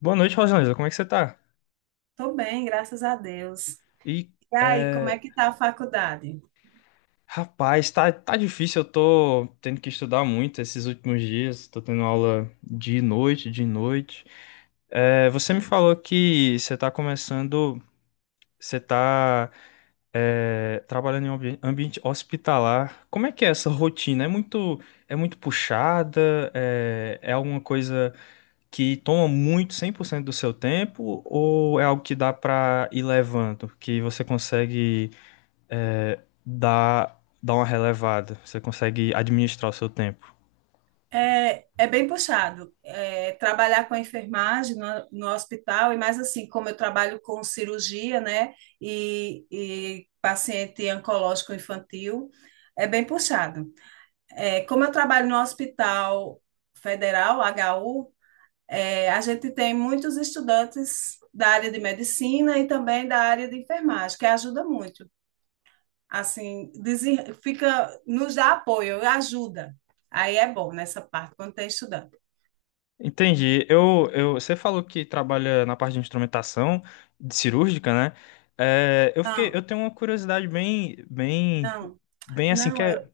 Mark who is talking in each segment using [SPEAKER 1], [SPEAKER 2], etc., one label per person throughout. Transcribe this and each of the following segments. [SPEAKER 1] Boa noite, Rosaneza. Como é que você tá?
[SPEAKER 2] Tô bem, graças a Deus.
[SPEAKER 1] E,
[SPEAKER 2] E aí, como é
[SPEAKER 1] é,
[SPEAKER 2] que tá a faculdade?
[SPEAKER 1] rapaz, tá difícil. Eu tô tendo que estudar muito esses últimos dias. Tô tendo aula de noite, de noite. É, você me falou que você tá começando, você tá, é, trabalhando em um ambiente hospitalar. Como é que é essa rotina? É muito puxada? É, é alguma coisa que toma muito 100% do seu tempo, ou é algo que dá pra ir levando, que você consegue dar uma relevada, você consegue administrar o seu tempo?
[SPEAKER 2] É bem puxado. Trabalhar com a enfermagem no hospital, e mais assim, como eu trabalho com cirurgia, né, e paciente oncológico infantil, é bem puxado. Como eu trabalho no Hospital Federal, HU, a gente tem muitos estudantes da área de medicina e também da área de enfermagem, que ajuda muito. Assim, fica, nos dá apoio, ajuda. Aí é bom nessa parte, quando tem estudante.
[SPEAKER 1] Entendi. Você falou que trabalha na parte de instrumentação de cirúrgica, né? É, eu fiquei,
[SPEAKER 2] Não,
[SPEAKER 1] eu tenho uma curiosidade
[SPEAKER 2] não,
[SPEAKER 1] bem assim que
[SPEAKER 2] não, eu,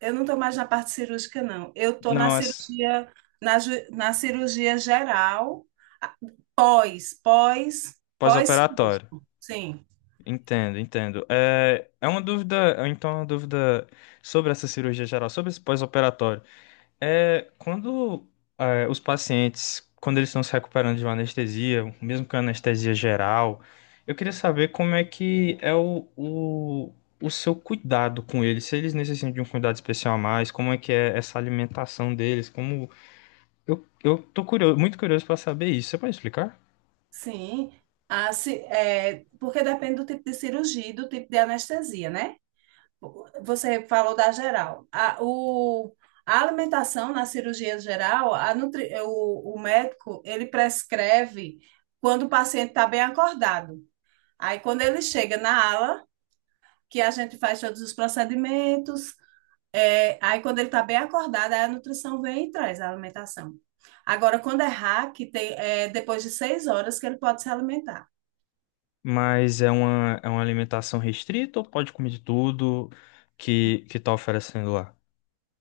[SPEAKER 2] eu não estou mais na parte cirúrgica, não. Eu estou na
[SPEAKER 1] não, é
[SPEAKER 2] cirurgia, na cirurgia geral, a- pós, pós,
[SPEAKER 1] pós-operatório.
[SPEAKER 2] pós-cirúrgico. Sim.
[SPEAKER 1] Entendo, entendo. Então é uma dúvida sobre essa cirurgia geral, sobre esse pós-operatório. É, quando os pacientes, quando eles estão se recuperando de uma anestesia, mesmo com anestesia geral, eu queria saber como é que é o seu cuidado com eles, se eles necessitam de um cuidado especial a mais, como é que é essa alimentação deles, como... Eu tô curioso, muito curioso para saber isso, você pode explicar?
[SPEAKER 2] Sim, porque depende do tipo de cirurgia e do tipo de anestesia, né? Você falou da geral. A alimentação na cirurgia geral, o médico, ele prescreve quando o paciente está bem acordado. Aí, quando ele chega na ala, que a gente faz todos os procedimentos, aí, quando ele está bem acordado, aí a nutrição vem e traz a alimentação. Agora, quando é hack, tem, é depois de 6 horas que ele pode se alimentar.
[SPEAKER 1] Mas é uma alimentação restrita, ou pode comer de tudo que tá oferecendo lá?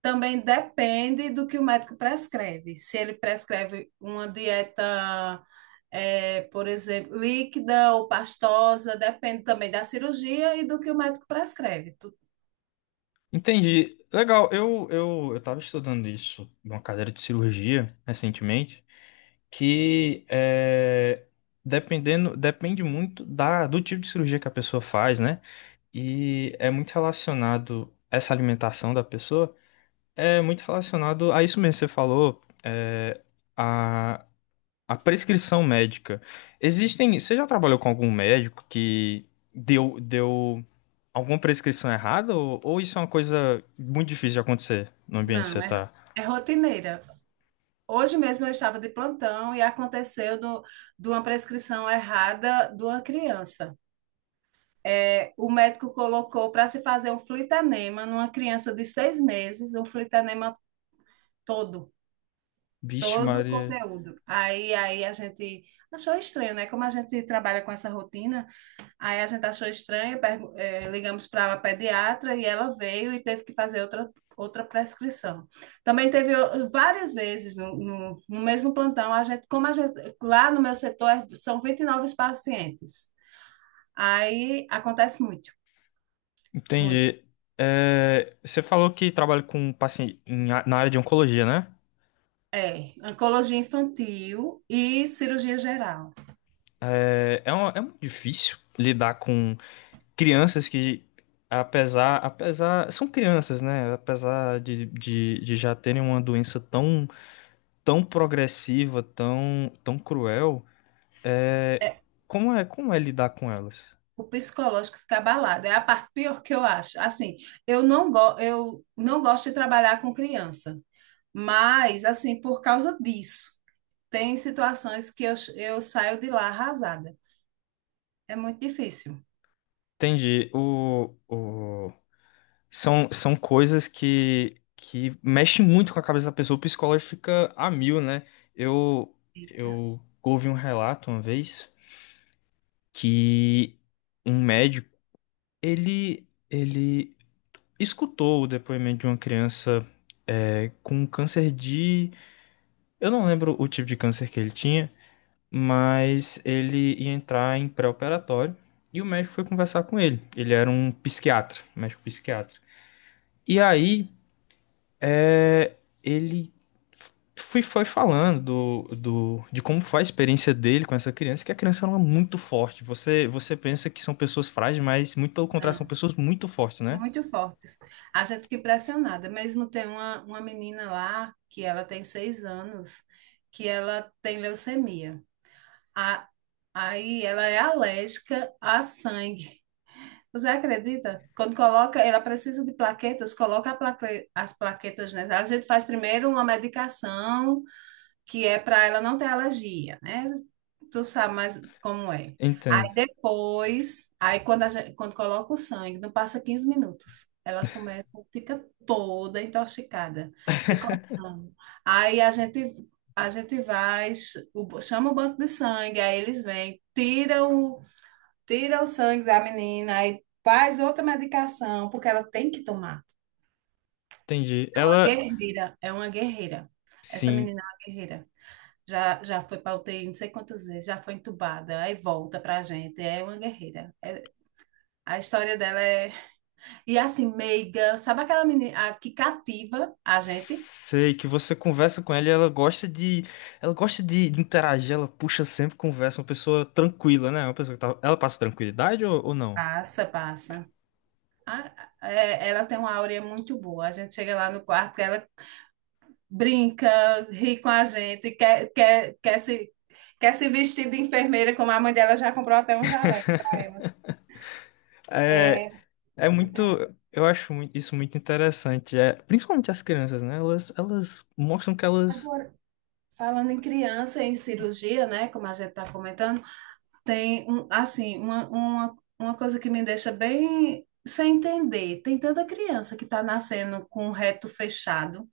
[SPEAKER 2] Também depende do que o médico prescreve. Se ele prescreve uma dieta, por exemplo, líquida ou pastosa, depende também da cirurgia e do que o médico prescreve.
[SPEAKER 1] Entendi. Legal, eu tava estudando isso numa cadeira de cirurgia recentemente, que é, depende muito da, do tipo de cirurgia que a pessoa faz, né? E é muito relacionado, essa alimentação da pessoa é muito relacionado a isso mesmo que você falou, é, a prescrição médica. Existem. Você já trabalhou com algum médico que deu alguma prescrição errada? Ou isso é uma coisa muito difícil de acontecer no ambiente que
[SPEAKER 2] Não,
[SPEAKER 1] você tá?
[SPEAKER 2] é rotineira. Hoje mesmo eu estava de plantão e aconteceu de uma prescrição errada de uma criança. O médico colocou para se fazer um flitanema numa criança de 6 meses, um flitanema todo
[SPEAKER 1] Vixe,
[SPEAKER 2] Todo o
[SPEAKER 1] Maria.
[SPEAKER 2] conteúdo. Aí a gente achou estranho, né? Como a gente trabalha com essa rotina, aí a gente achou estranho, ligamos para a pediatra e ela veio e teve que fazer outra prescrição. Também teve várias vezes no mesmo plantão, a gente, como a gente, lá no meu setor são 29 pacientes. Aí acontece muito, muito.
[SPEAKER 1] Entendi. É, você falou que trabalha com paciente em na área de oncologia, né?
[SPEAKER 2] É, oncologia infantil e cirurgia geral.
[SPEAKER 1] É muito difícil lidar com crianças que, apesar, são crianças, né? Apesar de já terem uma doença tão progressiva, tão cruel. é,
[SPEAKER 2] É,
[SPEAKER 1] Como é lidar com elas?
[SPEAKER 2] O psicológico fica abalado. É a parte pior que eu acho. Assim, eu não gosto de trabalhar com criança, mas, assim, por causa disso, tem situações que eu saio de lá arrasada. É muito difícil.
[SPEAKER 1] Entendi. O... São, são coisas que mexem muito com a cabeça da pessoa. O psicólogo fica a mil, né? Eu,
[SPEAKER 2] Fica,
[SPEAKER 1] eu ouvi um relato uma vez que um médico, ele escutou o depoimento de uma criança, é, com câncer de... Eu não lembro o tipo de câncer que ele tinha, mas ele ia entrar em pré-operatório e o médico foi conversar com ele. Ele era um psiquiatra, um médico psiquiatra. E aí, é, ele foi falando de como foi a experiência dele com essa criança, que a criança era muito forte. Você pensa que são pessoas frágeis, mas muito pelo contrário, são
[SPEAKER 2] não,
[SPEAKER 1] pessoas muito fortes, né?
[SPEAKER 2] muito fortes. A gente fica impressionada. Mesmo tem uma menina lá, que ela tem 6 anos, que ela tem leucemia. A, Aí ela é alérgica a sangue. Você acredita? Quando coloca, ela precisa de plaquetas, coloca as plaquetas, né? A gente faz primeiro uma medicação que é para ela não ter alergia, né? Tu sabe mais como é. Aí
[SPEAKER 1] Entendo.
[SPEAKER 2] depois, aí quando, a gente, quando coloca o sangue, não passa 15 minutos. Ela começa, fica toda intoxicada, se coçando. Aí a gente vai, chama o banco de sangue, aí eles vêm, tira o sangue da menina, aí faz outra medicação, porque ela tem que tomar.
[SPEAKER 1] Entendi.
[SPEAKER 2] É uma
[SPEAKER 1] Ela,
[SPEAKER 2] guerreira, é uma guerreira. Essa
[SPEAKER 1] sim.
[SPEAKER 2] menina é uma guerreira. Já foi para UTI não sei quantas vezes, já foi entubada, aí volta pra gente. É uma guerreira. A história dela é. E assim, meiga, sabe aquela menina a que cativa a gente?
[SPEAKER 1] Sei que você conversa com ela e ela gosta ela gosta de interagir, ela puxa sempre conversa, uma pessoa tranquila, né? Uma pessoa que tá, ela passa tranquilidade, ou não?
[SPEAKER 2] Passa, passa. Ela tem uma áurea muito boa. A gente chega lá no quarto, ela brinca, ri com a gente, quer se vestir de enfermeira, como a mãe dela já comprou até um jaleco para ela.
[SPEAKER 1] É,
[SPEAKER 2] É,
[SPEAKER 1] é muito,
[SPEAKER 2] então,
[SPEAKER 1] eu acho isso muito interessante, é, principalmente as crianças, né? Elas mostram que elas,
[SPEAKER 2] agora, falando em criança, em cirurgia, né, como a gente está comentando, tem assim, uma coisa que me deixa bem sem entender. Tem tanta criança que está nascendo com o reto fechado.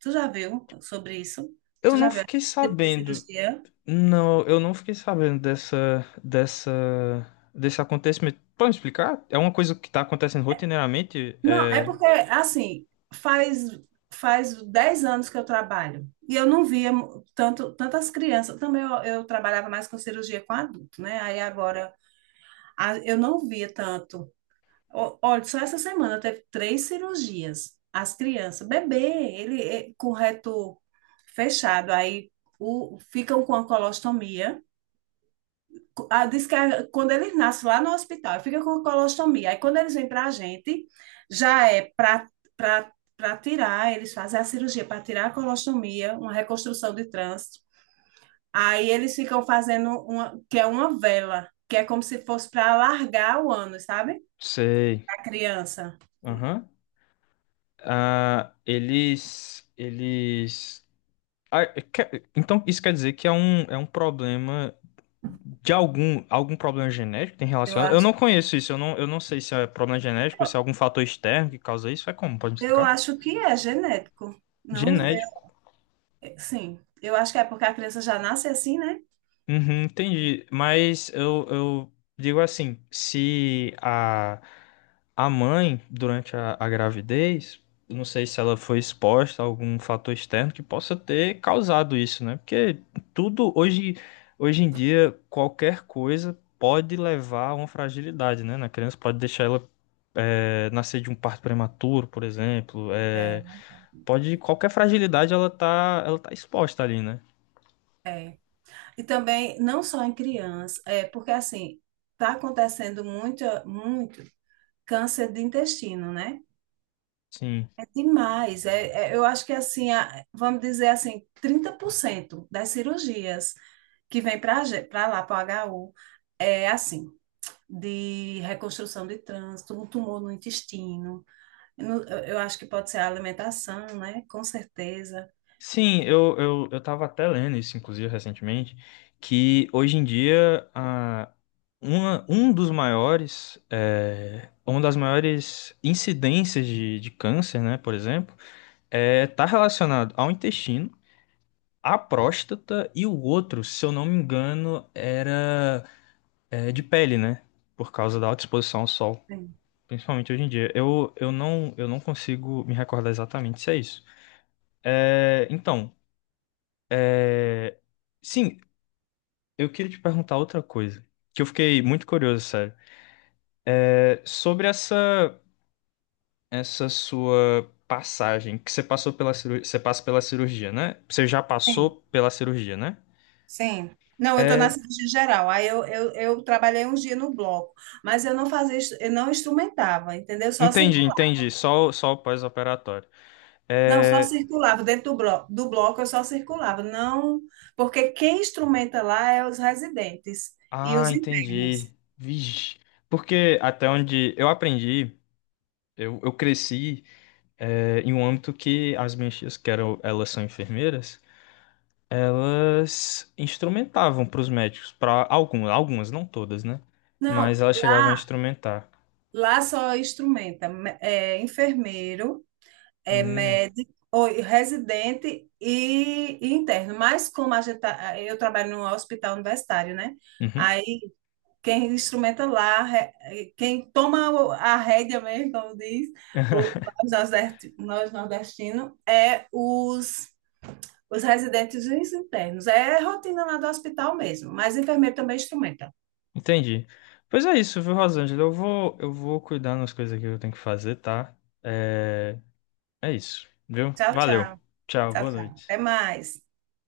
[SPEAKER 2] Tu já viu sobre isso? Tu
[SPEAKER 1] eu
[SPEAKER 2] já
[SPEAKER 1] não
[SPEAKER 2] viu
[SPEAKER 1] fiquei
[SPEAKER 2] esse tipo de
[SPEAKER 1] sabendo,
[SPEAKER 2] cirurgia?
[SPEAKER 1] não, eu não fiquei sabendo dessa, desse acontecimento. Pode me explicar? É uma coisa que tá acontecendo rotineiramente?
[SPEAKER 2] Não, é
[SPEAKER 1] É,
[SPEAKER 2] porque, assim, faz faz 10 anos que eu trabalho e eu não via mu- tanto tantas crianças. Também eu trabalhava mais com cirurgia com adulto, né? Aí agora eu não via tanto. Olha, só essa semana teve 3 cirurgias. As crianças, bebê, ele é com reto fechado, aí ficam com a colostomia, diz que quando eles nascem lá no hospital, fica com colostomia. Aí quando eles vêm para a gente, já é para tirar, eles fazem a cirurgia para tirar a colostomia, uma reconstrução de trânsito. Aí eles ficam fazendo uma, que é uma vela, que é como se fosse para alargar o ano, sabe?
[SPEAKER 1] sei.
[SPEAKER 2] A criança.
[SPEAKER 1] Aham. Ah, eles, eles. Ah, então isso quer dizer que é é um problema de algum, algum problema genético que tem
[SPEAKER 2] Eu
[SPEAKER 1] relacionado. Eu
[SPEAKER 2] acho,
[SPEAKER 1] não conheço isso, eu não sei se é problema genético, se é algum fator externo que causa isso. É como? Pode me
[SPEAKER 2] eu
[SPEAKER 1] explicar?
[SPEAKER 2] acho que é genético. Não,
[SPEAKER 1] Genético.
[SPEAKER 2] sim, eu acho que é porque a criança já nasce assim, né?
[SPEAKER 1] Uhum, entendi. Mas eu digo assim, se a mãe, durante a gravidez, eu não sei se ela foi exposta a algum fator externo que possa ter causado isso, né? Porque tudo hoje, hoje em dia, qualquer coisa pode levar a uma fragilidade, né? Na criança, pode deixar ela é, nascer de um parto prematuro, por exemplo.
[SPEAKER 2] É,
[SPEAKER 1] É, pode, qualquer fragilidade ela tá exposta ali, né?
[SPEAKER 2] é. E também, não só em criança, é porque assim, tá acontecendo muito, muito câncer de intestino, né?
[SPEAKER 1] Sim.
[SPEAKER 2] É demais. Eu acho que assim, vamos dizer assim, 30% das cirurgias que vem para lá, para o HU, é assim. De reconstrução de trânsito, um tumor no intestino. Eu acho que pode ser a alimentação, né? Com certeza.
[SPEAKER 1] Sim, eu tava até lendo isso, inclusive, recentemente, que hoje em dia um dos uma das maiores incidências de câncer, né, por exemplo, é, tá relacionado ao intestino, à próstata, e o outro, se eu não me engano, era é, de pele, né, por causa da alta exposição ao sol.
[SPEAKER 2] Sim,
[SPEAKER 1] Principalmente hoje em dia. Eu não consigo me recordar exatamente se é isso. É, então, eh, sim, eu queria te perguntar outra coisa, que eu fiquei muito curioso, sério. É, sobre essa sua passagem, que você passou pela cirurgia, você passa pela cirurgia, né? Você já
[SPEAKER 2] sim.
[SPEAKER 1] passou pela cirurgia, né?
[SPEAKER 2] Sim. Não, eu estou na
[SPEAKER 1] É,
[SPEAKER 2] cirurgia geral. Aí eu trabalhei uns dias no bloco, mas eu não instrumentava, entendeu? Só
[SPEAKER 1] entendi,
[SPEAKER 2] circulava.
[SPEAKER 1] entendi. Só, só o pós-operatório.
[SPEAKER 2] Não, só
[SPEAKER 1] É...
[SPEAKER 2] circulava. Dentro do bloco eu só circulava. Não, porque quem instrumenta lá é os residentes e
[SPEAKER 1] Ah,
[SPEAKER 2] os
[SPEAKER 1] entendi.
[SPEAKER 2] internos.
[SPEAKER 1] Vixe. Porque até onde eu aprendi, eu cresci é, em um âmbito que as minhas tias, que eram, elas são enfermeiras, elas instrumentavam para os médicos, para algumas, algumas, não todas, né?
[SPEAKER 2] Não,
[SPEAKER 1] Mas elas chegavam a
[SPEAKER 2] lá,
[SPEAKER 1] instrumentar.
[SPEAKER 2] lá só instrumenta enfermeiro, é
[SPEAKER 1] Hum,
[SPEAKER 2] médico, ou residente e interno. Mas como eu trabalho no hospital universitário, né?
[SPEAKER 1] uhum.
[SPEAKER 2] Aí quem instrumenta lá, quem toma a rédea mesmo, como diz, o- nós nordestinos, é os residentes e os internos. É rotina lá do hospital mesmo, mas o enfermeiro também instrumenta.
[SPEAKER 1] Entendi. Pois é isso, viu, Rosângela? Eu vou cuidar das coisas aqui que eu tenho que fazer, tá? É, é isso, viu?
[SPEAKER 2] Tchau,
[SPEAKER 1] Valeu.
[SPEAKER 2] tchau.
[SPEAKER 1] Tchau,
[SPEAKER 2] Tchau,
[SPEAKER 1] boa
[SPEAKER 2] tchau.
[SPEAKER 1] noite.
[SPEAKER 2] Até mais.